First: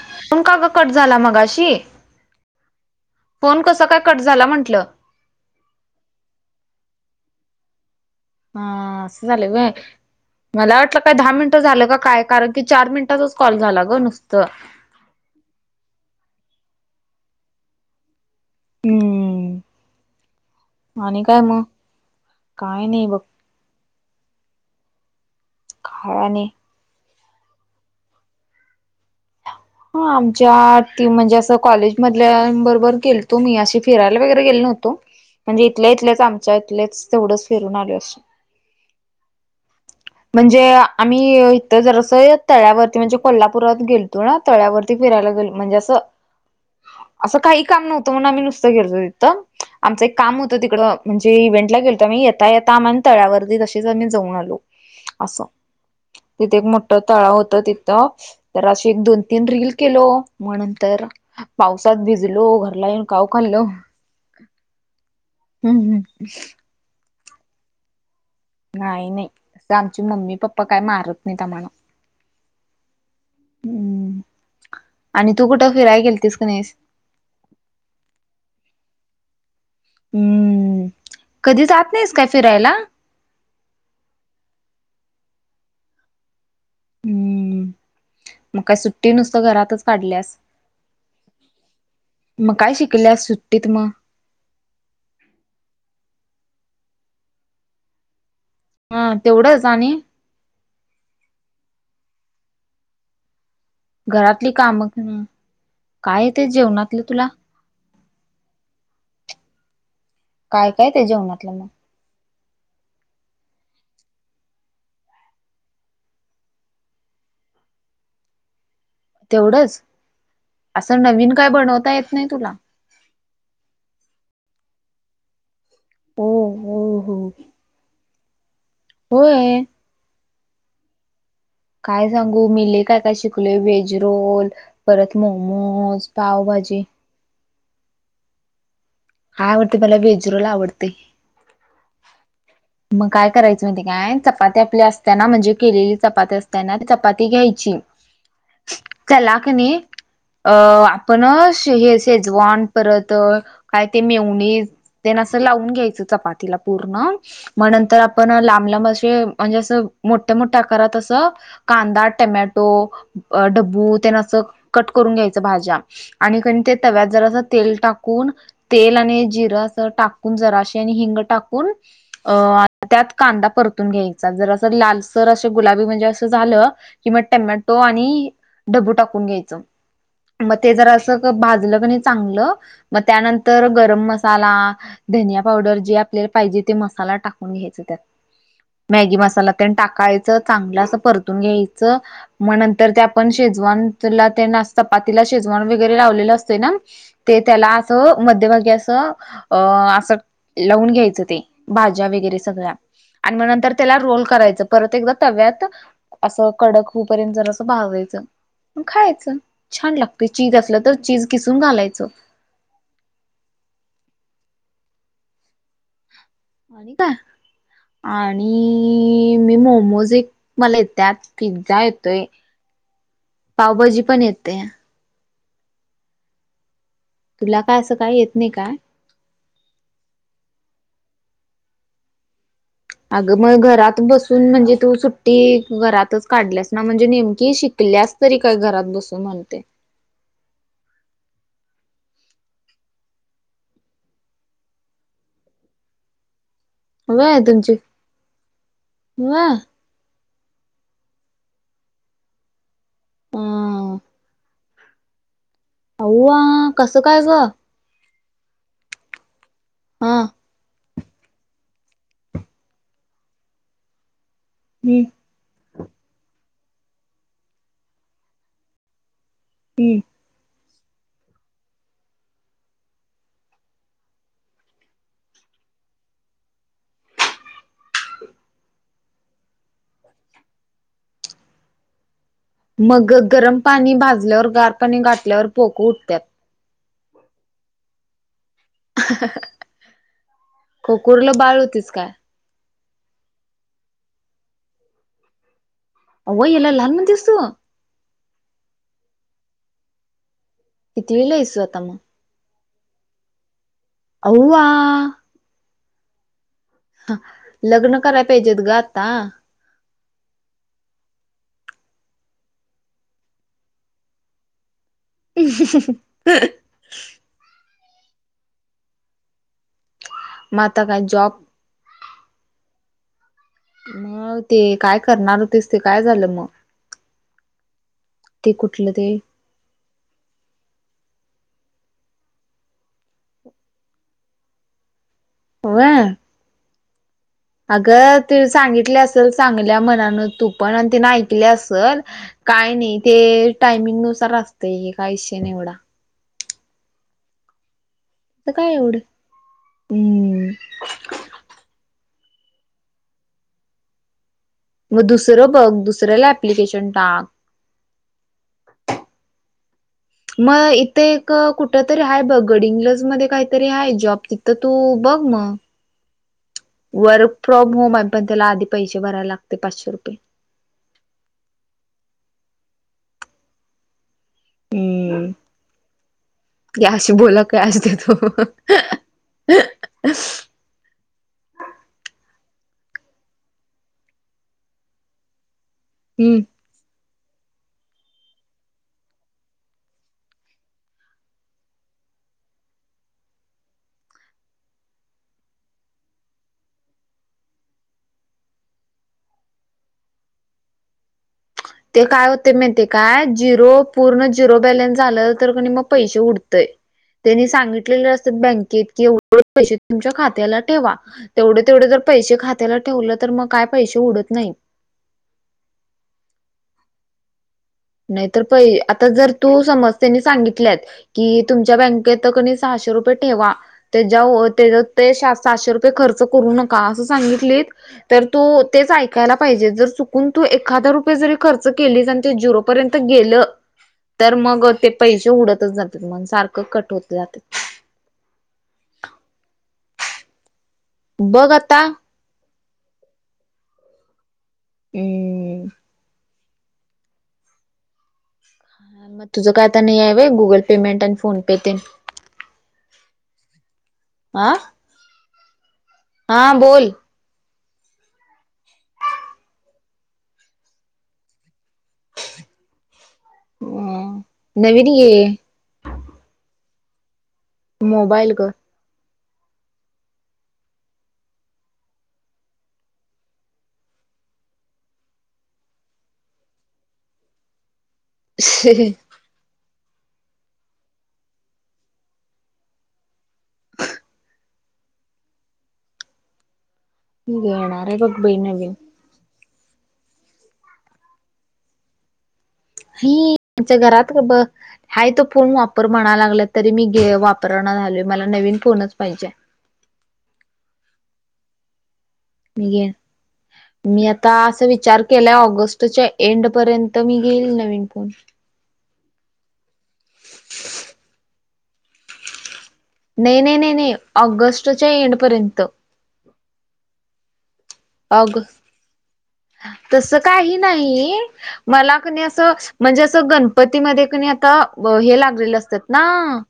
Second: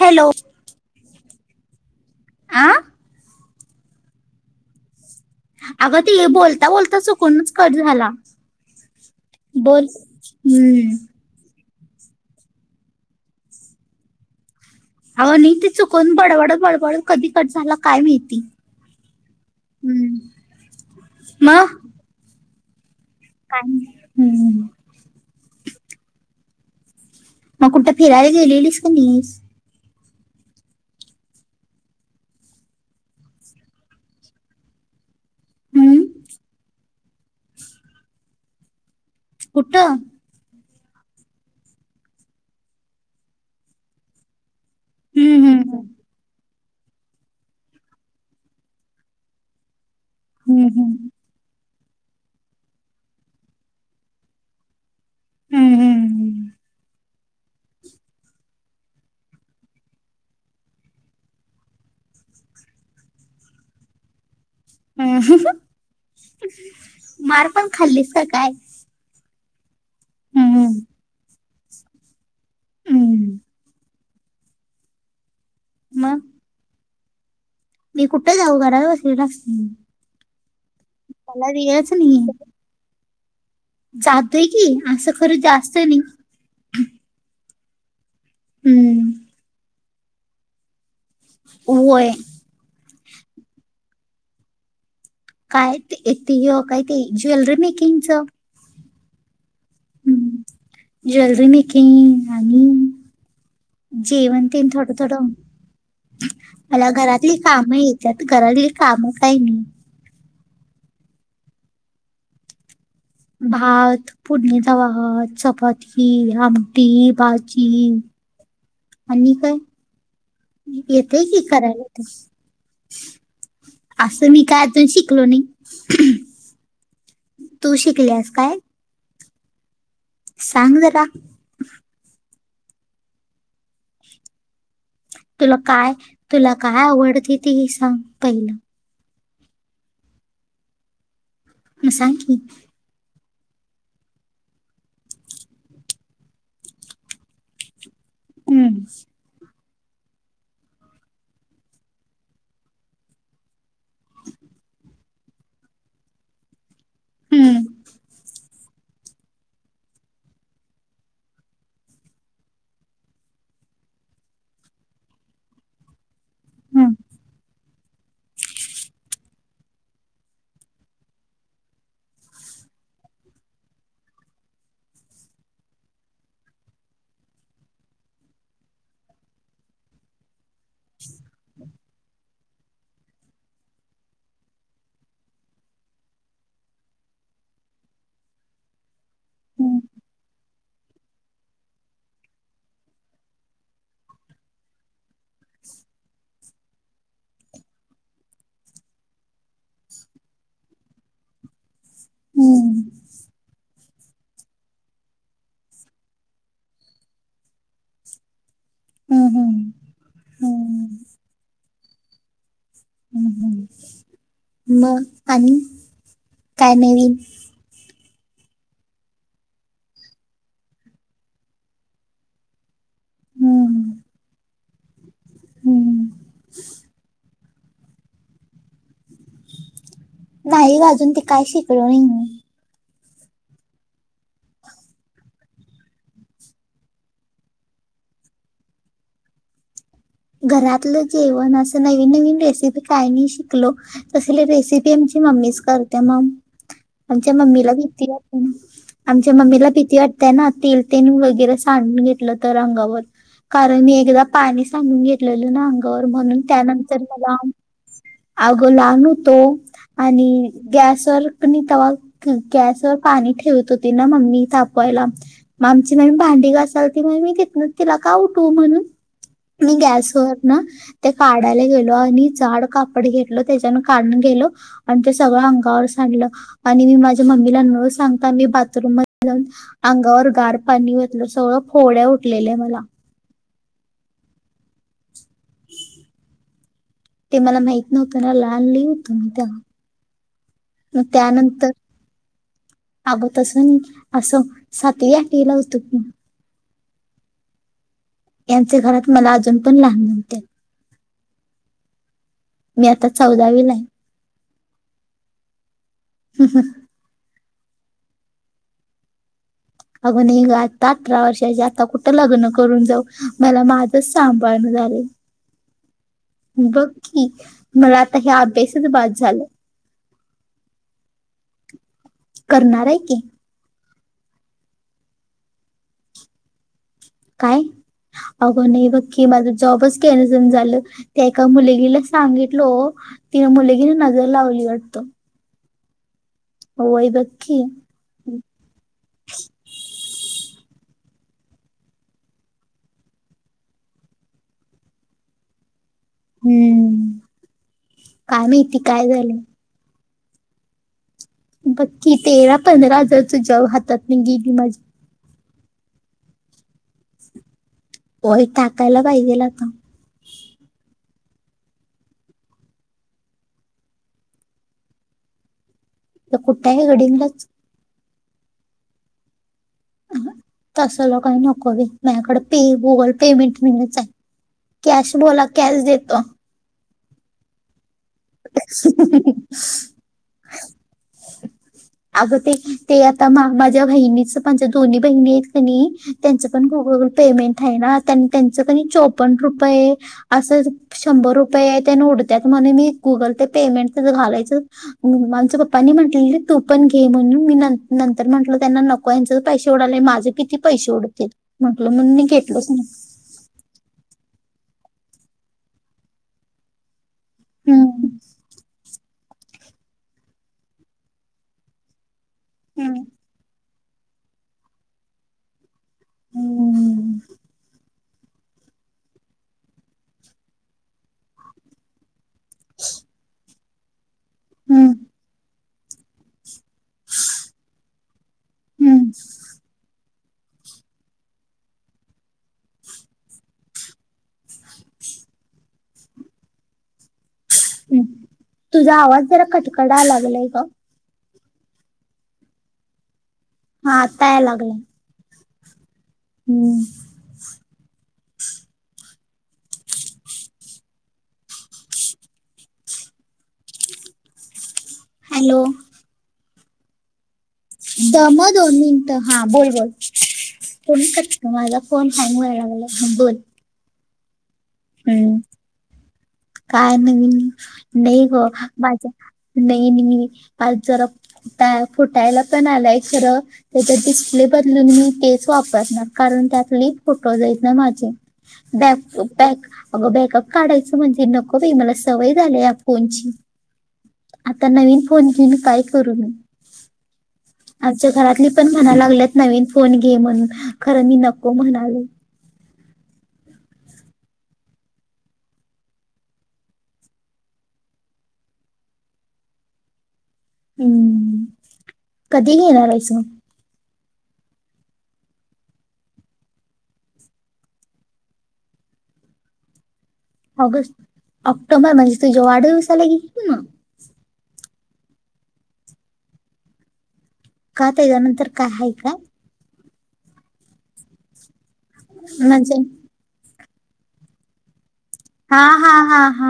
Hello. Phone का ग cut झाला मगाशी? आं? फोन कसं काय कट झाला म्हटलं? अगं ते बोलता बोलता चकूनच कट झाला. हा असं झालंय व्हय, बोल मला हम्म वाटलं काय दहा मिन टं झालं का काय, कारण की चार मिनिटाचाच कॉल झाला ग नुसतं. अव नाही ते चुकून बडबडत बडबडून कधी कट झाला काय माहिती? हम्म हम्म आणि काय मग? काय नाही बघ. [unintelligible] हम्म. काय नाही. मग कुठं फिरायला गेलेलीस का नाहीस? हा आमच्या टीम म्हणजे असं कॉलेजमधल्यां बरोबर गेलतो मी, अशी फिरायला वगैरे गेलो नव्हतो. म्हणजे इथल्या हम्म इथल्याच आमच्या इथलेच तेवढंच फिरून आलो असं. कुठं? म्हणजे आम्ही इथं जर असं तळ्यावरती म्हणजे कोल्हापुरात गेलतो ना. तळ्यावरती फिरायला हम्म गेलो हम्म म्हणजे असं असं काही काम नव्हतं म्हणून आम्ही नुसतं गेलो तिथं, आमचं एक काम होतं हम्म हम्म तिकडं म्हणजे ते इव्हेंटला गेलतो आम्ही येता येता आ म तळ्यावरती तसेच आम्ही जाऊन आलो. असं हम्म तिथे एक मोठं तळा होत तिथं, तर अशी एक दोन तीन रिल केलो, मग नंतर पावसात भिजलो, घरला येऊन काव खाल्लो. हम्म, मार पण खाल्लीस का काय? नाही नाही, [unintelligible] आमची मम्मी हम्म पप्पा काय मारत नाहीत आम्हाला. हम्म. हम्म आणि तू कुठं फिराय मग गेलतीस का नाहीस? मी कुठे जाऊ? घरात बसलेली असते मी हम्म. मला कधी [unintelligible] जात नाहीस नाही. काय फिरायला जातोय की असं खरं जास्त नाही. हम्म मग काय हम्म. सुट्टी नुसतं घरातच काढल्यास? होय. मग काय शिकले सुट्टीत मग? काय ते, ते काय ते ज्वेलरी मेकिंगच. हा तेवढंचच आणि. हम् ज्वेलरी मीकिंग आणि. जेवण घरातली ते कामं थोड, थोड हं, काय ते मला जेवणातलं तुला घरातील काम येतात घरातील कामं काही नाही. काय, काय येते जेवणातलं मग? भात, फोडणिचा भात, चपाती, आमटी, भाजी आणि काय तेवढंच असं येतेय नवीन कि काय करायला बनवता येत. नाही तुला असं मी काय अजून शिकलो नाही. हो हो हो तू शिकलेस काय? होय. सांग जरा? काय सांगू मी लय काय, काय शिकलेय वेज रोल परत मो तुला काय, तुला काय आवडते तीही सांग पहिलं? काय आवडते मला, वेज रोल आवडते. मग सांग की? मग काय करायचं म्हणती काय चपाती आपली असताना म्हणजे केलेली चपाती असताना चपाती घ्यायची. हम्म त्याला की नाही अ आपण हे शेजवान परत काय ते मेओनीज तेना असं लावून घ्यायचं चपाती तिला पूर्ण हम्म मग नंतर आपण लांब, लांब असे म्हणजे असं मोठ्या, मोठ्या आकारात अस कांदा, टमॅटो, अ ढबू तेन असं कट करून घ्यायचं भाज्या आणि कणी ते हम्म तव्यात जरासं तेल टाकून तेल आणि जिरं असं टाकून जराशी आणि हिंग टाकून अ त्यात कांदा परतून घ्यायचा जर असं लालसर असं गुलाबी म्हणजे असं झालं कि मग टमॅटो आणि ढबू टाकून घ्यायचं. मग ते जर अस भाजल कनी चांगलं मग त्यानं तर गरम मसाला, धनिया पावडर जे आपल्याला पाहिजे ते मसाला टाकून घ्यायचं त्यात मॅगी मसाला तेन हम्म टाकायचं चांगलं असं परतून घ्यायचं मग नंतर ते आपण शेजवानला तेन चपातीला शेजवान वगैरे लावलेलं असतं ना ते त्याला असं मध्यभागी असं अ असं लावून घ्यायचं ते भाज्या वगैरे सगळ्या हम्म आणि मग नंतर त्याला रोल करायचं परत एकदा तव्यात असं कडक हुपर्यंत जरासं भाजायचं. हं, खायचं हं, छान लागतय चीज असलं तर हं, चीज खिसून घालायचं. हम्म हम्म मग आणि आणि काय? आणि मी मोमोज एक मला येत्यात, पिझ्झा येतोय, हं, पावभाजी पण येते. हं. तुला काय असं काय येत नाही काय? नाही गं अजून ते काय शिकलो नाही मी. अगं मग घरात बसून म्हणजे तू सुट्टी घरातच काढल्यास ना म्हणजे नेमकी शिकल्यास तरी काय घरात बसू म्हणते. घरातलं जेवण असं नवीन-नवीन रेसिपी काहीनी शिकलो. तसले रेसिपी आमची मम्मीच करते मंम. आमच्या व्हय मम्मीला तुमची भीती वाटते ना, आमच्या व्हय मम्मीला भीती वाट ते ना तील-तील वगैरे सांडून घेतलं तर अंगावर कारण मी अ एकदा पानी साडून घेतलेल ना अंगावर अव्वा म्हणून त्यानंतर कसं काय ग मला आगं लहान होतो हा आणि गॅसवर मम्मी तवा गॅसवर पाणी ठेवत होती ना मम्मी हम्म तापवायला. मग आमची नवीन भांडी घासत होती, मग मी तितन तिला का उठू म्हणून, मी हम्म गॅस तोवप ना ते काढायला गेलो आणि जाड कापड घेतलं त्याच्यान काढन केलं. अन ते सगळं अंगावर सांडलं आणि मी माझ्या मम्मीला न सांगता मी बाथरूम मध्ये जाऊन अंगावर गार पाणी ओतलं, सगळं फोड्या उठलेल्या मल मग ग गरम पाणी भाजल्यावर गार पाणी घातल्यावर पोक उठत्यात. ते मला माहित नव्हतं ना लहान लय होत मी तेव्हा, मग खोकुरला बाळ त्यानंतर होतीस काय अगं तसं नी असं सातवी, आठवीला होतं कि. आव येला लहान म्हणतेस तु? यांच्या घरात मला अजून पण लहान म्हणत्यात. कितवीला हेस तु आता मग? मी आता चौदावीला. आवो व्वा! [inaudible] लग्न कराय पाहिजेत गं आता. अगं नही गं आता अठरा वर्षाचे आता कुठं लग्न करून जाऊ मला माझच सांभाळणं झालं. [inaudible] बघ की मला आता ह्या अभ्यासाचं बास झालं. मग आता काय जॉब करणार हे की. म ते काय करणार होतेस, ते काय झालं मग? काय? ते अगं नई कुठलं गं ते केला बी जॉबच कॅन्सल झालं. त्या एका मुलगीला सांगितलं ती मुलगीनं नजर लावली वाटत. व्हय. व्हय बघ की. ग तु सांगितल असेल चांगल्या मनान तु पण आणि तिने ऐकले असल काय नई ते टायमिंग नुसार असतं, एका विषय निवडा. हम्म, काय तर माहिती एवढं काय झालं. हम्म बघ की, तेरा- पंधरा हजारचा जॉब हातातनं गेली माझ्या. मग दुसरं बघ दुसऱ्याला एप्लीकेशन टाक. होय टाकायला पाहिजेल आता. मग इथे एक कुठं तरी आहे, बघ गडी इंग्लज मध्ये काहीतरी आहे जॉब तिथं तू बघ मग. तर कुठे आहे वर्क गडिंगलाच फ्रॉम होम आहे, पण त्याला आधी पैसे भरायला लागते पाचशे रुपये. तसला काही नको बई, माझ्याकडं पे गुगल पेमेंट [unintelligible] कॅश बोला, कॅश देतो. क्लॅश बोला, कॅश देतो [unintelligible] अगं ते ते आता मा माझ्या बहिणीच पण माझ्या दोन्ही बहिणी हायत कणी त्यांचं पण गुगलवर पेमेंट आहे ना त्यांचं पण चोपन्न रुपये असं शंभर रुपये तेन उडत्यात म्हणून मी गुगल पे पेमेंट तिथं घालायचं हं माझ्या पप्पांनी म्हंटले तू पण घे म्हणून मी नंतर म्हटलं त्यांना नक कोणचे पैसे उडाले माझे किती पैसे उडतील म्हटलं ते म्हणून मी काय होते घेतलोच माहीती नाही का झिरो पूर्ण जिरो बॅलन्स झालं तर कनाई म पैसे उडतय त्यांनी सांगितलेले हम्म. असतात बँकेत कि एवढं पैसे तुमच्या खात्याला ठेवा तेवढे, तेवढे जर पैसे खात्याला हम्म. ठेवलं तर मग काय पैसे उडत नाहीत हम्म नाही तर पै आता जर तू समज त्यांनी सांगितलं आहे की तुमच्या बँक तिथ कनाई सहाशे रुपये ठेवा त्याच्याव ते सहाशे रुपये खर्च करून का अस सांगितल तर तू तेच हम्म. ऐकायला पाहिजे जर चु चुकून जर तू एखादा रुपये जरी खर्च केलीस आणि ते झिरो पर्यंत गेलं तर मग ते पैसे उडतच जातेत मग सारखं कट होत जातेत ह तुझा आवाज जरा कटकडा लागलाय ग बघ आता हा आत्ता याय लागलाय हम हम मग तुझं काय आता नाही होय गुगल पेमेंट आणि फोन पे तेन आं हॅलो हा बोल दम आ दोन मिनिटं हा बोल बोल फोन कट माझा फोन हँग व्हाय लागलय हा बोल ह नवीन घे हम्म. काय नवीन नाही ग माझ्या नाही मी जरा फुटायला पण आलाय खरं उद्या डिस्प्ले बदलून मी तेच वापरणार कारण त्यात लई फोटोज आहेत ना माझ बॅक, बॅक अगं बॅकअप काढायचं म्हणजे नको बाई मला सवय झाली आहे या फोनची आता नवीन फोन घेऊन काय करू मी घेणार आहे आमच्या बघ बाई घरातली पण नवीन म्हणाय लागलेत नवीन फोन घे म्हणून खरं मी नको म्हणालोय ही आमच्या घरात ग ब हाय तो फोन वापर म्हणायलागल्यात तरी मी गे वापरण झालोय मला नवीन फोनच पाहिजे हम्म कधी मी घेणार घेईन आहेस मग मी आता अस विचार केला ऑगस्टच्या एंड पर्यंत मी घेईल नवीन फोन ऑगस्ट, ऑक्टोबर म्हणजे तुझ वाढदिवस नाही, नाही, नाही न ऑगस्टच्या येड पर्यंत का त्याज्यानंतर काय आहे का तस काही नाही मला काय नाही अस म्हणजे असं गणपतीमध्ये कणी आता हे लागलेले हा असतात हा ना हा हा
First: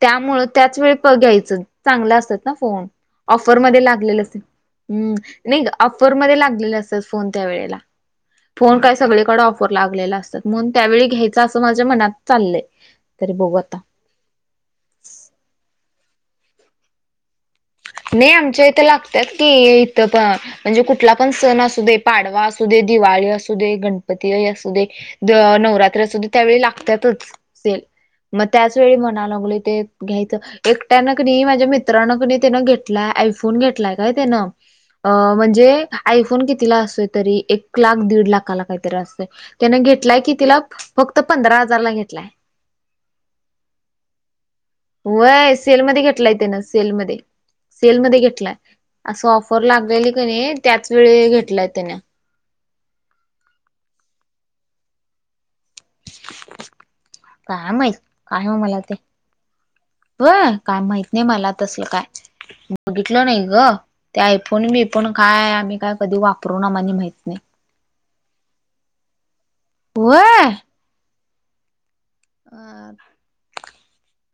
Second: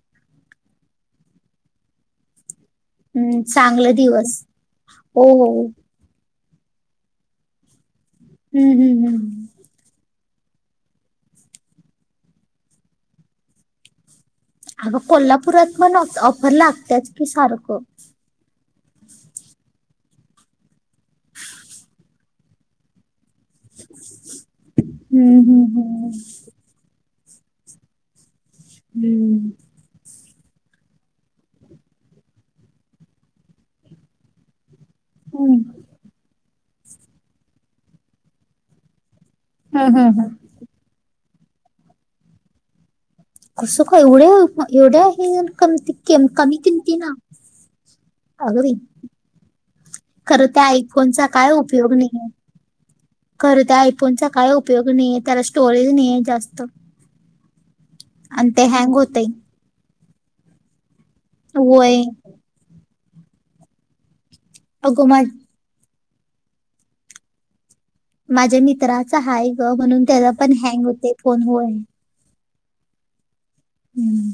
त्यामुळं त्याच वेळी घ्यायचं चांगलं असतात ना फोन हम्म, ऑफरमध्ये चांगले लागलेलं दिवस हम्म हो हो नाही ऑ ऑफर मध्ये लागलेले असतात फोन त्यावेळेला हम्म, फोन काय हम्म, सगळीकडे हम्म. ऑफ भरपूर लागलेल असतात म्हणून त्यावेळी घ्यायच असं माझ्या मनात चाललंय तरी बघु आता अग कोल्हापुरात पण ऑ ऑफर लागतात कि सारखं नाही आमच्या इथं लागतात की इथं पण म्हणजे कुठला पण सण असू दे, पाडवा असू दे, दिवाळी असू दे असू दे, गणपती असू दे, द हम्म, हम्म, नवरात्री हम्म. असू दे त्यावेळी लागतातच सेल मग त्याच वेळी म्हणाय हम्म, लागलय ते घ्यायचं एकट्यानं की नाही माझ्या मित्रान की नाही त्यानं घेतलाय आयफोन घेतलाय काय त्यान अह हम्म. म्हणजे आयफोन कितीला असतोय तरी एक लाख दीड लाखाला काहीतरी असतय. त्याने हम्म, घेतलाय हम्म, हम्म. कितीला? फक्त पंधरा हजारला घेतलाय. कसं का एवढ्या एवढ्या आहे व्हय कमती सेलमध्ये घेतलाय कमी त्यानं किमती ना सेलमध्ये सेलमध्ये घेतलाय. अगं बाई, असं ऑफर लागलेली की नाही त्याच वेळी घेतलाय त्यांनी खर तर आयफोनचा काय उपयोग नाहीये त्याला स्टोरेज नाहीेये जास्त काय माहित? अन ते हँग होतय. हो काय माहित नाही मला तसल होय काय बघितलं नाही ग. त्या आयफोन अगो बीयफोन मा काय आम्ही काय कधी वापरू आम्हा नाही माहित नाही माझ्या मित्राचा हाय ग म्हणून त्याचापण हँग होतय फोन वन हा. हम्